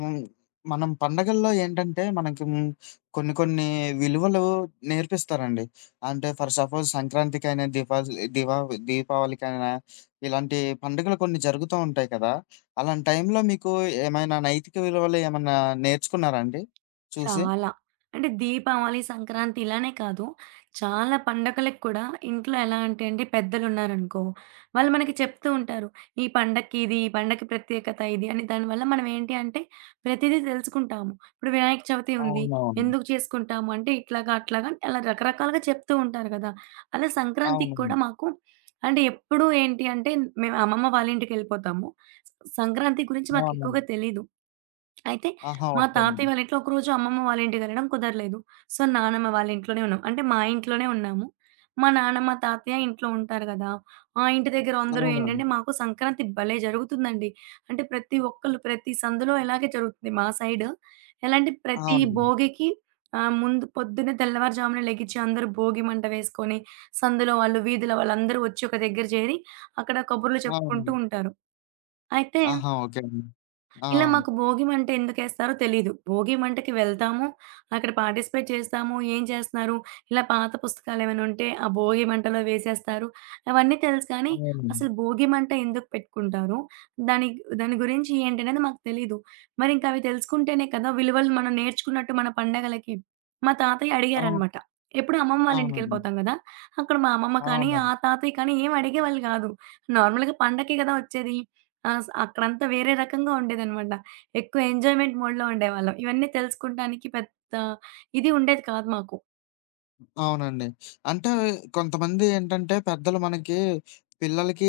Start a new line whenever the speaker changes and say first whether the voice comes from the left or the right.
left: హ్మ్. మనం పండగల్లో ఏంటంటే, మనకి కొన్ని కొన్ని విలువలు నేర్పిస్తారండి. అంటే ఫర్ సపోజ్ సంక్రాంతికైనా, దీపావళికైనా ఇలాంటి పండుగలు కొన్ని జరుగుతూ ఉంటాయి కదా! అలాంటి టైంలో మీకు ఏమైనా నైతిక విలువలు ఏమన్నా నేర్చుకున్నారా అండి చూసి?
right: చాలా. అంటే దీపావళి, సంక్రాంతి ఇలానే కాదు. చాలా పండగలకి కూడా ఇంట్లో ఎలా అంటే అండి పెద్దలున్నారనుకో, వాళ్ళు మనకి చెప్తూ ఉంటారు. ఈ పండక్కి ఇది, ఈ పండక్కి ప్రత్యేకత ఇది అని. దానివల్ల మనం ఏంటి అంటే ప్రతిదీ తెలుసుకుంటాము. ఇప్పుడు వినాయక చవితి ఉంది.
left: అవునవును.
right: ఎందుకు చేసుకుంటాము అంటే ఇట్లాగా, అట్లాగా అని అలా రకరకాలుగా చెప్తూ ఉంటారు కదా! అలా సంక్రాంతికి
left: అవునండి.
right: కూడా మాకు అంటే ఎప్పుడూ ఏంటి అంటే మేము అమ్మమ్మ వాళ్ళ ఇంటికెళ్ళిపోతాము. సంక్రాంతి గురించి
left: అవునండి.
right: మాకెక్కువగా తెలీదు. అయితే
left: ఆహా!
right: మా
left: ఓకే అండి.
right: తాతయ్య వాళ్ళ ఇంట్లో ఒకరోజు అమ్మమ్మ వాళ్ళ ఇంటికి వెళ్ళడం కుదరలేదు. సో, నానమ్మ వాళ్ళ ఇంట్లోనే ఉన్నాం. అంటే మా ఇంట్లోనే ఉన్నాము. మా నానమ్మ, తాతయ్య ఇంట్లో ఉంటారు గదా! ఆ ఇంటి దగ్గర అందరూ
left: అవునండి.
right: ఏంటంటే మాకు సంక్రాంతి భలే జరుగుతుందండి. అంటే ప్రతి ఒక్కళ్ళు ప్రతి సందులో ఇలాగే జరుగుతుంది మా సైడ్. ఎలా అంటే ప్రతి
left: అవునండి.
right: భోగికి ముందు పొద్దున్నే తెల్లవారుజామున లెగిచి అందరూ భోగి మంట వేసుకొని, సందులో వాళ్ళు, వీధిలో వాళ్ళందరూ వచ్చి ఒక దగ్గర చేరి అక్కడ కబుర్లు చెప్పుకుంటూ
left: అవునండి.
right: ఉంటారు. అయితే
left: ఆహా! ఓకే అండి. ఆ!
right: ఇలా మాకు భోగిమంట ఎందుకేస్తారో తెలీదు. భోగిమంటకి వెళ్తాము. అక్కడ పార్టిసిపేట్ చేస్తాము. ఏం చేస్తున్నారు? ఇలా పాత పుస్తకాలేమైనా ఉంటే ఆ భోగిమంటలో వేసేస్తారు. అవన్నీ తెలుసు కానీ,
left: అవును.
right: అసలు భోగిమంట ఎందుకు పెట్టుకుంటారు? దాని దాని గురించి ఏంటనేది మాకు తెలీదు. మరింక అవి తెలుసుకుంటేనే కదా విలువలు మనం నేర్చుకున్నట్టు మన పండగలకి. మా తాతయ్య
left: అవును.
right: అడిగారనమాట. ఎప్పుడు అమ్మమ్మ వాళ్ళ
left: అవునండి.
right: ఇంటికెళ్ళిపోతాం కదా! అక్కడ మా అమ్మమ్మ
left: అవును.
right: కానీ, ఆ
left: అవునండి.
right: తాతయ్య కానీ ఏం అడిగేవాళ్ళు కాదు. నార్మల్‌గా పండక్కే కదా వచ్చేది. ఆ! అక్కడంతా వేరే రకంగా ఉండేదనమాట. ఎక్కువ ఎంజాయ్‌మెంట్ మోడ్‌లో ఉండేవాళ్ళం. ఇవన్నీ తెలుసుకుంటానికి పెద్ద ఇది ఉండేది కాదు మాకు.
left: అవునండి. అంటే కొంతమంది ఏంటంటే పెద్దలు మనకి పిల్లలకి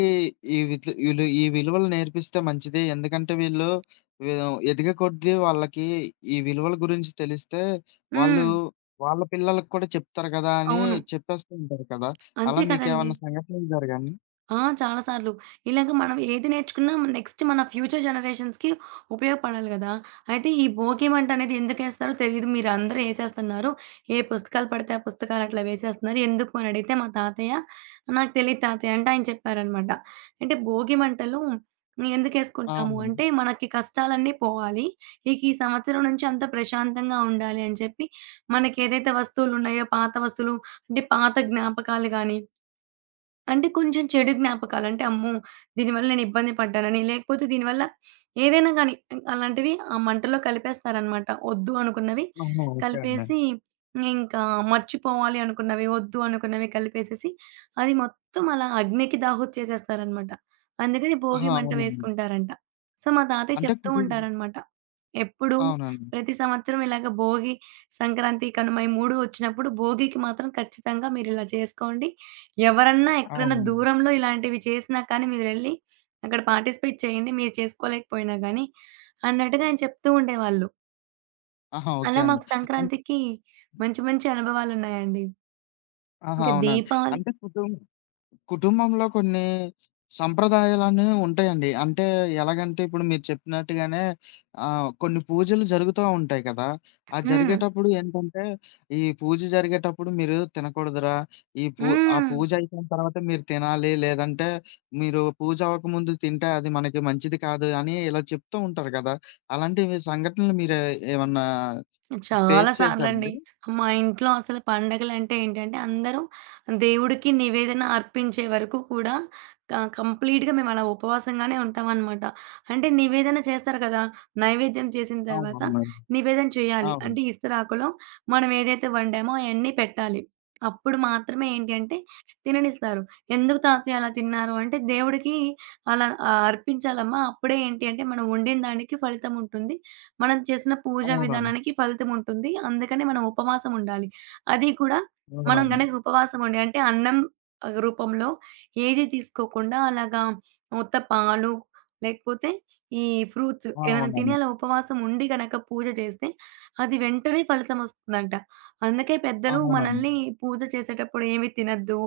left: ఈ విలువలు నేర్పిస్తే మంచిది. ఎందుకంటే వీళ్ళు వీ ఎదిగే కొద్దీ వాళ్ళకి ఈ విలువల గురించి తెలిస్తే వాళ్ళు
right: హ్మ్.
left: వాళ్ళ పిల్లలకి కూడా చెప్తారు కదా! అని
right: అవును.
left: చెప్పేస్తూ ఉంటారు కదా! అలా
right: అంతే కదండీ!
left: మీకేమన్నా సంఘటనలు జరిగాయండి?
right: ఆ! చాలా సార్లు. ఇలాగ మనం ఏది నేర్చుకున్నా నెక్స్ట్ మన ఫ్యూచర్ జనరేషన్స్‌కి ఉపయోగపడాలి గదా! అయితే ఈ భోగి మంట అనేది ఎందుకేస్తారో తెలీదు. మీరందరూ ఏసేస్తున్నారు. ఏ పుస్తకాలు పడితే ఆ పుస్తకాలు అట్లా వేసేస్తున్నారు. ఎందుకు అని అడిగితే మా తాతయ్య, నాకు తెలీదు తాతయ్య అంటే ఆయన చెప్పారనమాట. అంటే భోగి మంటలు ఎందుకేసుకుంటాము
left: అవునండి.
right: అంటే మనకి కష్టాలన్నీ పోవాలి. ఇక ఈ సంవత్సరం నుంచి అంతా ప్రశాంతంగా ఉండాలి అని చెప్పి మనకేదైతే వస్తువులున్నాయో పాత వస్తువులు అంటే పాత జ్ఞాపకాలు గాని అంటే కొంచెం చెడు జ్ఞాపకాలు. అంటే అమ్మో! దీనివల్ల నేను ఇబ్బంది పడ్డానని, లేకపోతే దీనివల్ల ఏదైనా గానీ అలాంటివి ఆ మంటలో కలిపేస్తారనమాట. వద్దు అనుకున్నవి
left: ఆహా! ఓకే అండి.
right: కలిపేసి ఇంకా మర్చిపోవాలి అనుకున్నవి, వద్దు అనుకున్నవి కలిపేసేసి అది మొత్తం అలా అగ్నికి దాహోచ్చేసేస్తారనమాట. అందుకని భోగి
left: ఆహా!
right: మంట
left: అవునండి.
right: వేసుకుంటారంట. సో, మా తాతయ్య
left: అంటే
right: చెప్తూ
left: కుటుంబ
right: ఉంటారనమాట. ఎప్పుడు
left: అవునండి.
right: ప్రతి సంవత్సరం ఇలాగ భోగి, సంక్రాంతి, కనుమ ఈ 3 వచ్చినప్పుడు భోగికి మాత్రం ఖచ్చితంగా మీరిలా చేసుకోండి. ఎవరన్నా ఎక్కడన్నా
left: అవును.
right: దూరంలో ఇలాంటివి చేసినా కానీ మీరెళ్లి అక్కడ పార్టిసిపేట్ చేయండి. మీరు చేసుకోలేకపోయినా గానీ అన్నట్టుగా ఆయన చెప్తూ ఉండేవాళ్ళు.
left: ఆహా! ఓకే
right: అలా
left: అండి.
right: మాకు
left: అన్
right: సంక్రాంతికి మంచి మంచి అనుభవాలున్నాయండి.
left: ఆహా!
right: ఇంకా
left: అవునండి.
right: దీపావళి
left: అంటే కుటుంబంలో కొన్ని సంప్రదాయాలనే ఉంటాయండి. అంటే ఎలాగంటే ఇప్పుడు మీరు చెప్పినట్టుగానే కొన్ని పూజలు జరుగుతా ఉంటాయి కదా! ఆ
right: హ్మ్.
left: జరిగేటప్పుడు ఏంటంటే ఈ పూజ జరిగేటప్పుడు మీరు తినకూడదురా! ఈ పూ ఆ
right: హ్మ్.
left: పూజ అయిపోయిన తర్వాత మీరు తినాలి. లేదంటే మీరు పూజ అవ్వకముందు తింటే అది మనకి మంచిది కాదు అని ఇలా చెప్తూ ఉంటారు కదా! అలాంటి మీ సంఘటనలు మీరు ఏమన్నా
right: చాలా
left: ఫేస్
right: సార్లండి.
left: చేసారండి?
right: మా ఇంట్లో అసలు పండగలంటే ఏంటంటే, అందరూ దేవుడికి నివేదన అర్పించే వరకు కూడా కంప్లీట్‌గా మేమలా ఉపవాసంగానే ఉంటామనమాట. అంటే నివేదన చేస్తారు కదా! నైవేద్యం చేసిన తర్వాత
left: అవునవునండి.
right: నివేదన చేయాలి.
left: అవును.
right: అంటే ఇస్తరాకులో మనం ఏదైతే వండామో అయన్నీ పెట్టాలి. అప్పుడు మాత్రమే ఏంటి అంటే తిననిస్తారు. "ఎందుకు తాతయ్య అలా తిన్నారు?" అంటే, "దేవుడికి అలా అర్పించాలమ్మా. అప్పుడే ఏంటి అంటే, మనం వండిన దానికి ఫలితం ఉంటుంది. మనం చేసిన పూజా
left: అవునండి.
right: విధానానికి ఫలితం ఉంటుంది. అందుకని మనం ఉపవాసం ఉండాలి. అది కూడా మనం
left: అవునవును.
right: గనక ఉపవాసం ఉండి అంటే అన్నం రూపంలో ఏది తీసుకోకుండా అలాగా ఉత్త పాలు లేకపోతే ఈ ఫ్రూట్స్ ఏమైనా తిని
left: అవునండి.
right: అలా ఉపవాసం ఉండి గనక పూజ చేస్తే అది వెంటనే ఫలితం వస్తుందంట. అందుకే పెద్దలు
left: అవునండి.
right: మనల్ని పూజ చేసేటప్పుడు ఏమి తినొద్దు.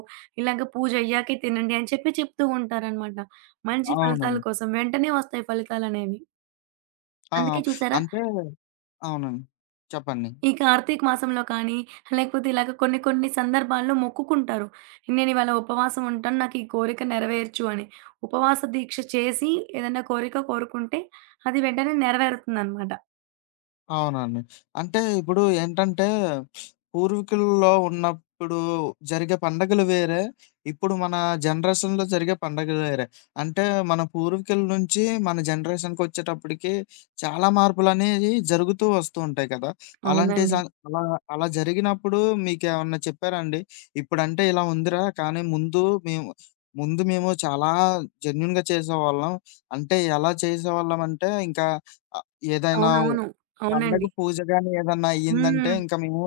right: ఇలాగ పూజ అయ్యాకే తినండి అని చెప్పి చెప్తూ ఉంటారనమాట. మంచి ఫలితాల
left: అవునండి.
right: కోసం వెంటనే వస్తాయి ఫలితాలనేవి.
left: ఆ!
right: అందుకే చూసారా?
left: అంటే అవునండి. చెప్పండి.
right: ఈ కార్తీక మాసంలో కానీ, లేకపోతే ఇలాగ కొన్ని కొన్ని సందర్భాల్లో మొక్కుకుంటారు. నేనివాళ ఉపవాసం ఉంటాను. నాకు ఈ కోరిక నెరవేర్చు అని. ఉపవాస దీక్ష చేసి ఏదైనా కోరిక కోరుకుంటే అది వెంటనే నెరవేరుతుందనమాట.
left: అవునండి. అంటే ఇప్పుడు ఏంటంటే, పూర్వీకుల్లో ఉన్నప్పుడు జరిగే పండగలు వేరే, ఇప్పుడు మన జనరేషన్‌లో జరిగే పండగలు వేరే. అంటే మన పూర్వీకుల నుంచి మన జనరేషన్‌కొచ్చేటప్పటికి చాలా మార్పులనేవి జరుగుతూ వస్తూ ఉంటాయి కదా! అలాంటి
right: అవునండి.
left: సం అలా అలా జరిగినప్పుడు మీకేమన్నా చెప్పారా అండి? ఇప్పుడంటే ఇలా ఉందిరా, కానీ ముందు మేము చాలా జెన్యూన్‌గా చేసేవాళ్ళం. అంటే ఎలా చేసేవాళ్ళమంటే, ఇంకా ఆహ్, ఏదైనా
right: అవునవును.
left: పండగ
right: అవునండి.
left: పూజ గాని ఏదన్నా అయ్యిందంటే
right: హ్మ్.
left: ఇంక మేము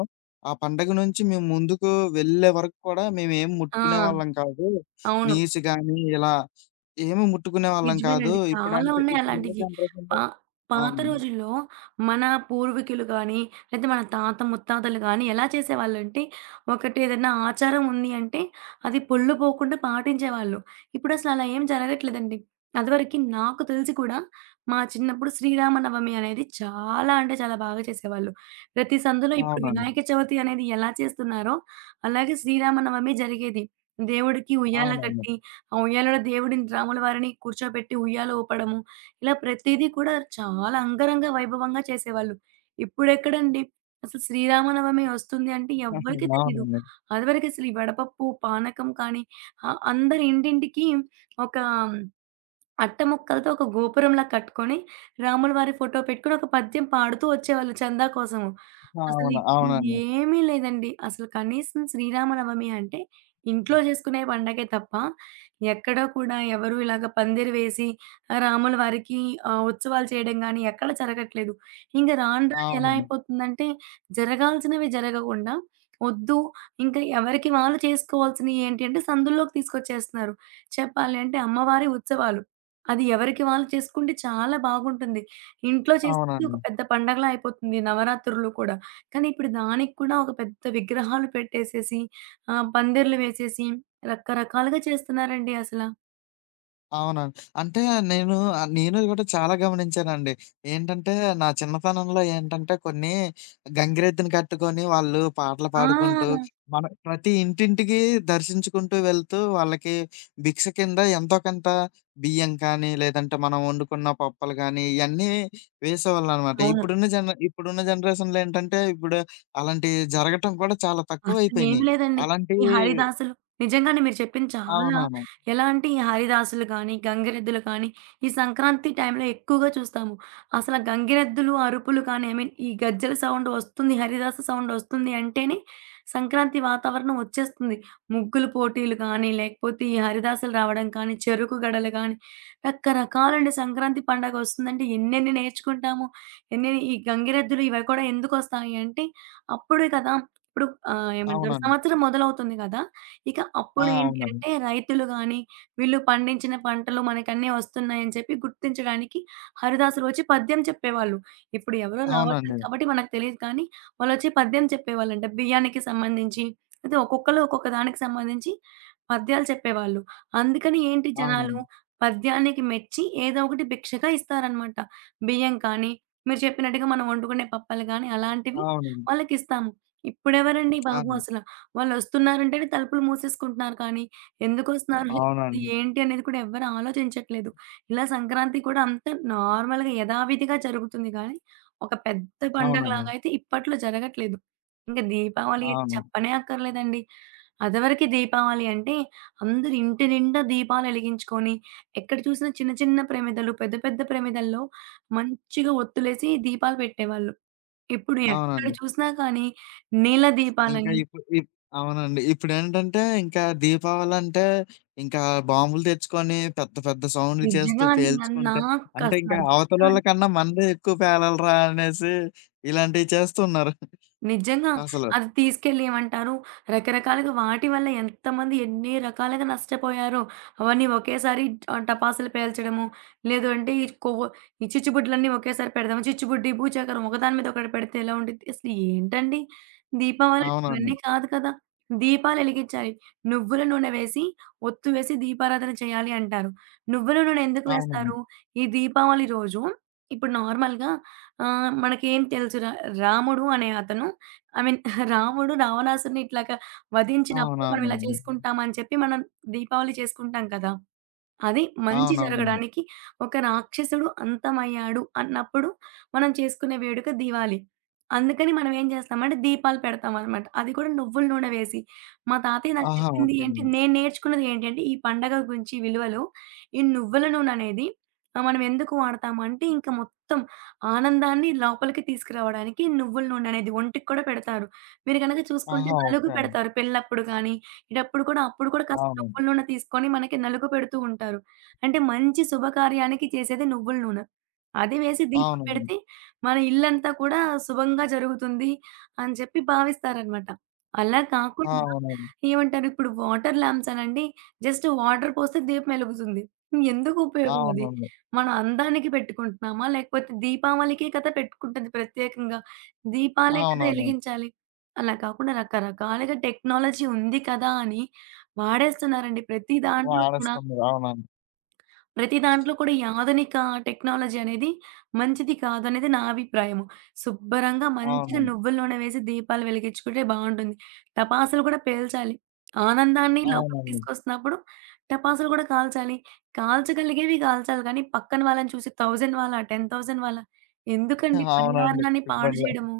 left: ఆ పండగ నుంచి మేము ముందుకు వెళ్ళే వరకు కూడా మేమేం
right: ఆ!
left: ముట్టుకునేవాళ్ళం కాదు.
right: అవును.
left: నీసు గాని ఇలా ఏమి ముట్టుకునేవాళ్ళం కాదు.
right: నిజమేనండి. చాలా
left: ఇప్పుడంటే
right: ఉన్నాయి
left: ఇప్పుడున్న
right: అలాంటియి.
left: జనరేషన్‌లో
right: పా పాత
left: అవునండి.
right: రోజుల్లో మన పూర్వీకులు గానీ, లేతే మన తాత ముత్తాతలు గానీ ఎలా చేసేవాళ్ళంటే, ఒకటి ఏదన్నా ఆచారం ఉంది అంటే, అది పొల్లు పోకుండా పాటించేవాళ్ళు. ఇప్పుడసలు అలా ఏం జరగట్లేదండి. అదివరకి నాకు తెలిసి కూడా, మా చిన్నప్పుడు శ్రీరామనవమి అనేది చాలా అంటే చాలా బాగా చేసేవాళ్ళు. ప్రతి సందులో ఇప్పుడు
left: అవునండి.
right: వినాయక చవితి అనేది ఎలా చేస్తున్నారో, అలాగే శ్రీరామనవమి జరిగేది. దేవుడికి ఉయ్యాల
left: అవునండి.
right: కట్టి ఆ ఉయ్యాలలో దేవుడిని, రాముల వారిని కూర్చోబెట్టి ఉయ్యాల ఊపడము. ఇలా ప్రతీదీ కూడా చాలా అంగరంగ వైభవంగా చేసేవాళ్ళు. ఇప్పుడెక్కడండి? అసలు శ్రీరామనవమి వస్తుంది అంటే ఎవ్వరికీ తెలీదు.
left: అవునండి.
right: అదివరకసలు ఈ వడపప్పు, పానకం కానీ అందరి ఇంటింటికి ఒక అట్ట ముక్కలతో ఒక గోపురంలా కట్టుకొని, రాముల వారి ఫోటో పెట్టుకొని ఒక పద్యం పాడుతూ వచ్చేవాళ్ళు చందా కోసము. అసలు
left: అవును.
right: ఇప్పుడు
left: అవునండి.
right: ఏమీ లేదండి. అసలు కనీసం శ్రీరామనవమి అంటే ఇంట్లో చేసుకునే పండగే తప్ప, ఎక్కడా కూడా ఎవరు ఇలాగ పందిరి వేసి రాముల వారికి ఉత్సవాలు చేయడం గానీ ఎక్కడ జరగట్లేదు. ఇంక రాను రాను ఎలా
left: అవునండి.
right: అయిపోతుందంటే జరగాల్సినవి జరగకుండా, ఒద్దు ఇంకా ఎవరికి వాళ్ళు చేసుకోవాల్సినయి ఏంటి అంటే సందుల్లోకి తీసుకొచ్చేస్తున్నారు. చెప్పాలి అంటే అమ్మవారి ఉత్సవాలు. అది ఎవరికి వాళ్ళు చేసుకుంటే చాలా బాగుంటుంది. ఇంట్లో చేసుకుంటే
left: అవునండి.
right: ఒక పెద్ద పండగలా అయిపోతుంది నవరాత్రులు కూడా. కానీ ఇప్పుడు దానికి కూడా ఒక పెద్ద విగ్రహాలు పెట్టేసేసి, పందిర్లు వేసేసి రకరకాలుగా చేస్తున్నారండి అసల.
left: అవునండి. అంటే నేను గూడా చాలా గమనించానండి. ఏంటంటే, నా చిన్నతనంలో ఏంటంటే, కొన్ని గంగిరెద్దుని కట్టుకొని వాళ్ళు పాటలు పాడుకుంటూ,
right: ఆ!
left: మన ప్రతి ఇంటింటికి దర్శించుకుంటూ వెళ్తూ, వాళ్ళకి భిక్ష కింద ఎంతో కొంత బియ్యం కానీ, లేదంటే మనం వండుకున్న పప్పులు గానీ, ఇయన్నీ వేసేవాళ్ళనమాట.
right: అవును.
left: ఇప్పుడున్న జనరేషన్‌లో ఏంటంటే, ఇప్పుడు అలాంటియి జరగటం కూడా చాలా
right: అసలేం
left: తక్కువయిపోయినియి.
right: లేదండి. ఈ
left: అలాంటియి
right: హరిదాసులు నిజంగానే మీరు చెప్పింది చాలా
left: అవునవును.
right: ఎలా అంటే ఈ హరిదాసులు కానీ, గంగిరెద్దులు కానీ, ఈ సంక్రాంతి టైంలో ఎక్కువగా చూస్తాము. అసల గంగిరెద్దులు అరుపులు కానీ, ఐ మీన్ ఈ గజ్జెల సౌండ్ వస్తుంది, హరిదాస సౌండ్ వస్తుంది అంటేనే సంక్రాంతి వాతావరణం వచ్చేస్తుంది. ముగ్గుల పోటీలు కానీ, లేకపోతే ఈ హరిదాసులు రావడం కానీ, చెరుకు గడలు కానీ, రకరకాలండి సంక్రాంతి పండగ వస్తుందంటే ఎన్నెన్ని నేర్చుకుంటాము. ఎన్ని ఈ గంగిరెద్దులు ఇవి కూడా ఎందుకొస్తాయి అంటే అప్పుడే కదా! ఇప్పుడు ఏమంటారు
left: అవునండి.
right: సంవత్సరం మొదలవుతుంది గదా! ఇక
left: ఆ!
right: అప్పుడు
left: అవునండి.
right: ఏంటంటే రైతులు గాని, వీళ్ళు పండించిన పంటలు మనకన్నీ వస్తున్నాయని చెప్పి గుర్తించడానికి హరిదాసులు వచ్చి పద్యం చెప్పేవాళ్ళు. ఇప్పుడు ఎవరు రావట్లేదు
left: అవునండి.
right: కాబట్టి మనకు తెలీదు కానీ, వాళ్ళొచ్చి పద్యం చెప్పేవాళ్ళంట. బియ్యానికి సంబంధించి అయితే ఒక్కొక్కళ్ళు ఒక్కొక్క దానికి సంబంధించి పద్యాలు చెప్పేవాళ్ళు. అందుకని ఏంటి జనాలు
left: అవునండి.
right: పద్యానికి మెచ్చి ఏదో ఒకటి భిక్షగా ఇస్తారనమాట. బియ్యం కానీ, మీరు చెప్పినట్టుగా మనం వండుకునే పప్పలు గాని అలాంటివి
left: అవునండి.
right: వాళ్ళకిస్తాము. ఇప్పుడెవరండి బాబు
left: అవును.
right: అసల. వాళ్ళొస్తున్నారంటేనే తలుపులు మూసేసుకుంటున్నారు కానీ, ఎందుకొస్తున్నారు లేకపోతే
left: అవునండి.
right: ఏంటి అనేది కూడా ఎవ్వరు ఆలోచించట్లేదు. ఇలా సంక్రాంతి కూడా అంతా నార్మల్‌గా యథావిధిగా జరుగుతుంది గానీ, ఒక పెద్ద
left: అవునండి.
right: పండగలాగా అయితే ఇప్పట్లో జరగట్లేదు. ఇంక దీపావళి అయితే
left: అవును.
right: చెప్పనే అక్కర్లేదండి. అదివరకి దీపావళి అంటే అందరూ ఇంటి నిండా దీపాలెలిగించుకొని, ఎక్కడ చూసినా చిన్న చిన్న ప్రమిదలు, పెద్ద పెద్ద ప్రమిదల్లో మంచిగా ఒత్తులేసి దీపాలు పెట్టేవాళ్ళు. ఇప్పుడు ఎక్కడ
left: అవునండి.
right: చూసినా కానీ నీళ్ళ
left: ఇంకా
right: దీపాలని
left: ఇప్పుడు ఇప్ అవునండి. ఇప్పుడేంటంటే ఇంకా దీపావళంటే ఇంకా బాంబులు తెచ్చుకొని పెద్ద పెద్ద సౌండ్‌లు చేస్తూ
right: నిజంగా అండి
left: పేల్చుకుంటే అంటే
right: నాకసలు
left: ఇంకా
right: అర్థం
left: అవతలోళ్ళ
right: కాని
left: కన్నా మనదే ఎక్కువ పేలాలిరా అనేసి ఇలాంటివి చేస్తున్నారు
right: నిజంగా.
left: అసలు.
right: అది తీసుకెళ్ళి ఏమంటారు? రకరకాలుగా వాటి వల్ల ఎంతమంది ఎన్ని రకాలుగా నష్టపోయారో. అవన్నీ ఒకేసారి టపాసులు పేల్చడము, లేదు అంటే ఈ కొవ్వు ఈ చిచ్చుబుడ్లన్నీ ఒకేసారి పెడదాము. చిచ్చుబుడ్డి, భూచక్రం ఒకదాని మీద ఒకటి పెడితే ఎలా ఉండిద్ది? అసలు ఏంటండి? దీపావళికి
left: అవునండి.
right: ఇవన్నీ కాదు కదా! దీపాలు ఎలిగించాలి. నువ్వుల నూనె వేసి, ఒత్తు వేసి దీపారాధన చేయాలి అంటారు. నువ్వుల నూనె ఎందుకు
left: అవునండి.
right: వేస్తారు? ఈ దీపావళి రోజు ఇప్పుడు నార్మల్‌గా మనకేం తెలుసు రా రాముడు అనే అతను ఐ మీన్ రాముడు రావణాసురుడిని ఇట్లాగా వధించినప్పుడు మనం ఇలా
left: అవునవునండి.
right: చేసుకుంటాం అని చెప్పి మనం దీపావళి చేసుకుంటాం కదా! అది మంచి
left: అవునవునండి.
right: జరగడానికి ఒక రాక్షసుడు అంతమయ్యాడు అన్నప్పుడు మనం చేసుకునే వేడుక దీవాలి. అందుకని మనం ఏం చేస్తామంటే దీపాలు పెడతామనమాట. అది కూడా నువ్వుల నూనె వేసి. మా తాతయ్య నాకు
left: ఆహా!
right: చెప్పింది
left: ఓకే
right: ఏంటి
left: అండి.
right: నేను నేర్చుకున్నది ఏంటంటే ఈ పండగ గురించి విలువలో ఈ నువ్వుల నూనె అనేది మనం ఎందుకు వాడతామంటే ఇంకా మొత్తం ఆనందాన్ని లోపలికి తీసుకురావడానికి నువ్వుల నూనె అనేది ఒంటికి కూడా పెడతారు. మీరు గనక చూసుకుంటే
left: ఆహా!
right: నలుగు
left: ఓకే అండి.
right: పెడతారు పెళ్ళప్పుడు కానీ, ఈటప్పుడు కూడా అప్పుడు కూడా కాస్త
left: అవునండి.
right: నువ్వుల నూనె తీసుకొని మనకి నలుగు పెడుతూ ఉంటారు. అంటే మంచి శుభకార్యానికి చేసేది నువ్వుల నూనె. అది వేసి దీపం
left: అవునండి.
right: పెడితే మన ఇల్లంతా కూడా శుభంగా జరుగుతుంది అని చెప్పి భావిస్తారనమాట. అలా కాకుండా
left: అవునండి.
right: ఏమంటారు ఇప్పుడు వాటర్ ల్యాంప్స్ అనండి జస్ట్ వాటర్ పోస్తే దీపం ఎలుగుతుంది. ఎందుకు ఉపయోగం
left: అవునండి.
right: అది?
left: అవునండి.
right: మనం అందానికి పెట్టుకుంటున్నామా? లేకపోతే దీపావళికే కదా పెట్టుకుంటది ప్రత్యేకంగా. దీపాలే కదా
left: అవునవును.
right: ఎలిగించాలి. అలా కాకుండా రకరకాలుగా టెక్నాలజీ ఉంది కదా అని వాడేస్తున్నారండి.
left: వాడేస్తున్నారు. అవునండి.
right: ప్రతి దాంట్లో కూడా ఈ ఆధునిక టెక్నాలజీ అనేది మంచిది కాదనేది నా అభిప్రాయము. శుబ్బరంగా మంచిగా
left: అవునండి.
right: నువ్వుల నూనె వేసి దీపాలు వెలిగించుకుంటే బావుంటుంది. టపాసులు కూడా పేల్చాలి. ఆనందాన్ని లోపలికి
left: అవునండి.
right: తీసుకొస్తున్నప్పుడు టపాసులు కూడా కాల్చాలి. కాల్చగలిగేవి కాల్చాలి కానీ పక్కన వాళ్ళని చూసి 1000 వాళ్ళ, 10,000 వాళ్ళ ఎందుకండి
left: అవునండి.
right: పర్యావరణాన్ని పాడు
left: ఇబ్బందులే.
right: జేయడము.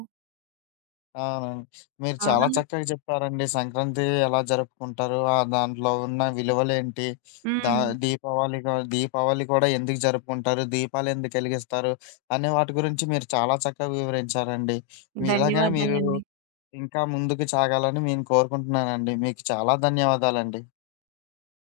left: అవునండి. మీరు
right: చాలా
left: చాలా చక్కగా చెప్పారండి. సంక్రాంతి ఎలా జరుపుకుంటారు? ఆ దాంట్లో ఉన్న విలువలేంటి? దా
right: హ్మ్.
left: దీపావళి గా దీపావళి కూడా ఎందుకు జరుపుకుంటారు? దీపాలెందుకు ఎలిగిస్తారు? అనే వాటి గురించి మీరు చాలా చక్కగా వివరించారండి. మీ ఇలాగే మీరు
right: ధన్యవాదాలండి.
left: ఇంకా ముందుకు సాగాలని నేను కోరుకుంటున్నానండి. మీకు చాలా ధన్యవాదాలండి.